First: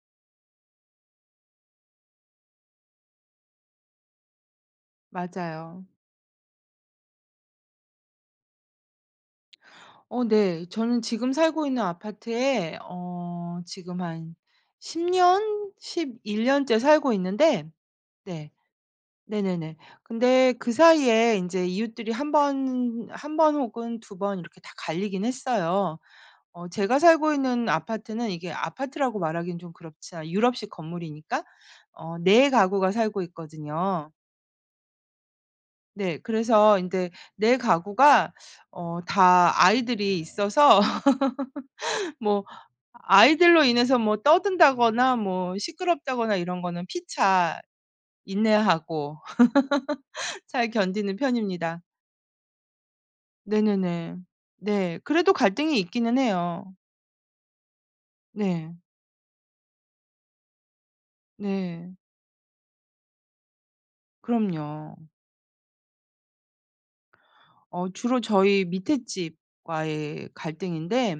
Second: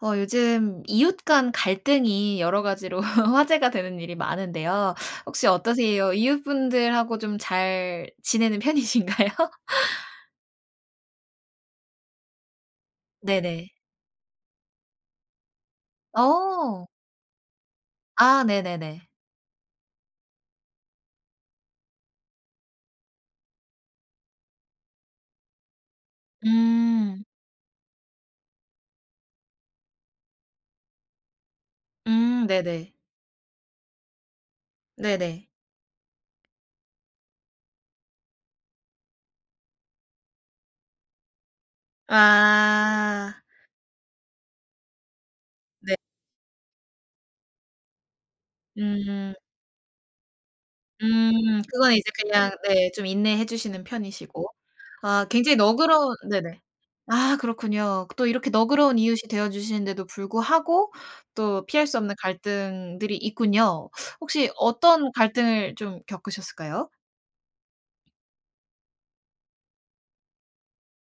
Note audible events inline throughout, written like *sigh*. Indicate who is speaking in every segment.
Speaker 1: 어 요즘 이웃 간 갈등이 여러 가지로 화제가 되는 일이 많은데요. 혹시
Speaker 2: 맞아요.
Speaker 1: 어떠세요? 이웃분들하고 좀 잘 지내는 편이신가요?
Speaker 2: 어 네 저는 지금 살고 있는 아파트에 어
Speaker 1: 네네.
Speaker 2: 지금 한 10 년 11 년째
Speaker 1: 어.
Speaker 2: 살고 있는데.
Speaker 1: 아
Speaker 2: 네.
Speaker 1: 네네네.
Speaker 2: 네네네. 근데 그 사이에 인제 이웃들이 1 번 1 번 혹은 2 번 이렇게 다 갈리긴 했어요. 어 제가
Speaker 1: 음.
Speaker 2: 살고 있는 아파트는 이게 아파트라고 말하긴 좀 그렇자 유럽식 건물이니까 어
Speaker 1: 음
Speaker 2: 4
Speaker 1: 네네.
Speaker 2: 가구가 살고 있거든요.
Speaker 1: 네네.
Speaker 2: 네 그래서 인제 4 가구가 어 다 아이들이 있어서 *laughs* 뭐
Speaker 1: 아.
Speaker 2: 아이들로 인해서 뭐 떠든다거나 뭐
Speaker 1: 네.
Speaker 2: 시끄럽다거나 이런 거는 피차 인내하고
Speaker 1: 음.
Speaker 2: *laughs* 잘 견디는
Speaker 1: 음
Speaker 2: 편입니다.
Speaker 1: 그거는 이제 그냥 네 좀 인내해 주시는
Speaker 2: 네네네.
Speaker 1: 편이시고.
Speaker 2: 네.
Speaker 1: 아
Speaker 2: 그래도
Speaker 1: 굉장히
Speaker 2: 갈등이
Speaker 1: 너그러운
Speaker 2: 있기는
Speaker 1: 네네.
Speaker 2: 해요.
Speaker 1: 아 그렇군요. 또 이렇게
Speaker 2: 네.
Speaker 1: 너그러운 이웃이 되어주시는데도 불구하고 또 피할
Speaker 2: 네.
Speaker 1: 수 없는 갈등들이 있군요. 혹시
Speaker 2: 그럼요.
Speaker 1: 어떤 갈등을 좀 겪으셨을까요?
Speaker 2: 어 주로 저희 밑에 집과의 갈등인데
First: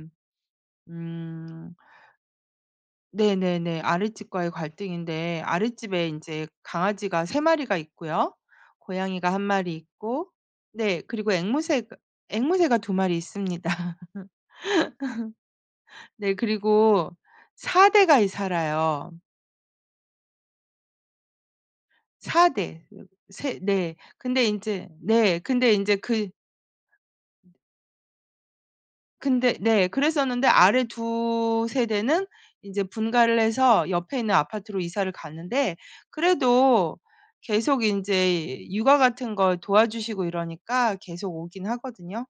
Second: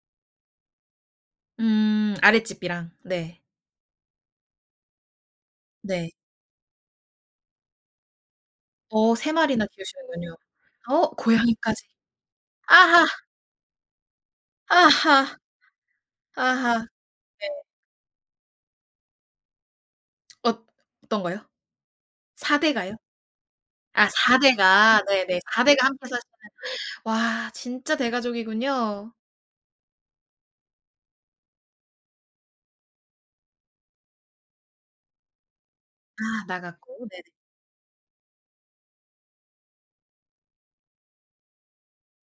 Speaker 2: 음.
Speaker 1: 음 아랫집이랑 네.
Speaker 2: 네네네. 아랫집과의 갈등인데 아랫집에
Speaker 1: 네.
Speaker 2: 인제 강아지가 3 마리가 있고요.
Speaker 1: 어 3
Speaker 2: 고양이가 1
Speaker 1: 마리나
Speaker 2: 마리 있고
Speaker 1: 키우시는군요.
Speaker 2: 네
Speaker 1: 어
Speaker 2: 그리고
Speaker 1: 고양이까지
Speaker 2: 앵무새가 앵무새가 2
Speaker 1: 아하.
Speaker 2: 마리 있습니다.
Speaker 1: 아하.
Speaker 2: 네
Speaker 1: 아하.
Speaker 2: 그리고
Speaker 1: 네.
Speaker 2: 4 대가 이 살아요.
Speaker 1: 엇 어떤 거요?
Speaker 2: 4
Speaker 1: 4 대
Speaker 2: 대.
Speaker 1: 가요?
Speaker 2: 세 네.
Speaker 1: 아 4
Speaker 2: 근데 인제
Speaker 1: 대가
Speaker 2: 네
Speaker 1: 네네. 4
Speaker 2: 근데
Speaker 1: 대가
Speaker 2: 인제
Speaker 1: 함께
Speaker 2: 그
Speaker 1: 사시는 와 진짜 대가족이군요.
Speaker 2: 근데 네 그랬었는데 아래 2 세대는 인제 분가를 해서 옆에 있는 아파트로 이사를 갔는데
Speaker 1: 아
Speaker 2: 그래도
Speaker 1: 나갔고 네네.
Speaker 2: 계속 인제 육아 같은 걸 도와주시고 이러니까 계속 오긴 하거든요.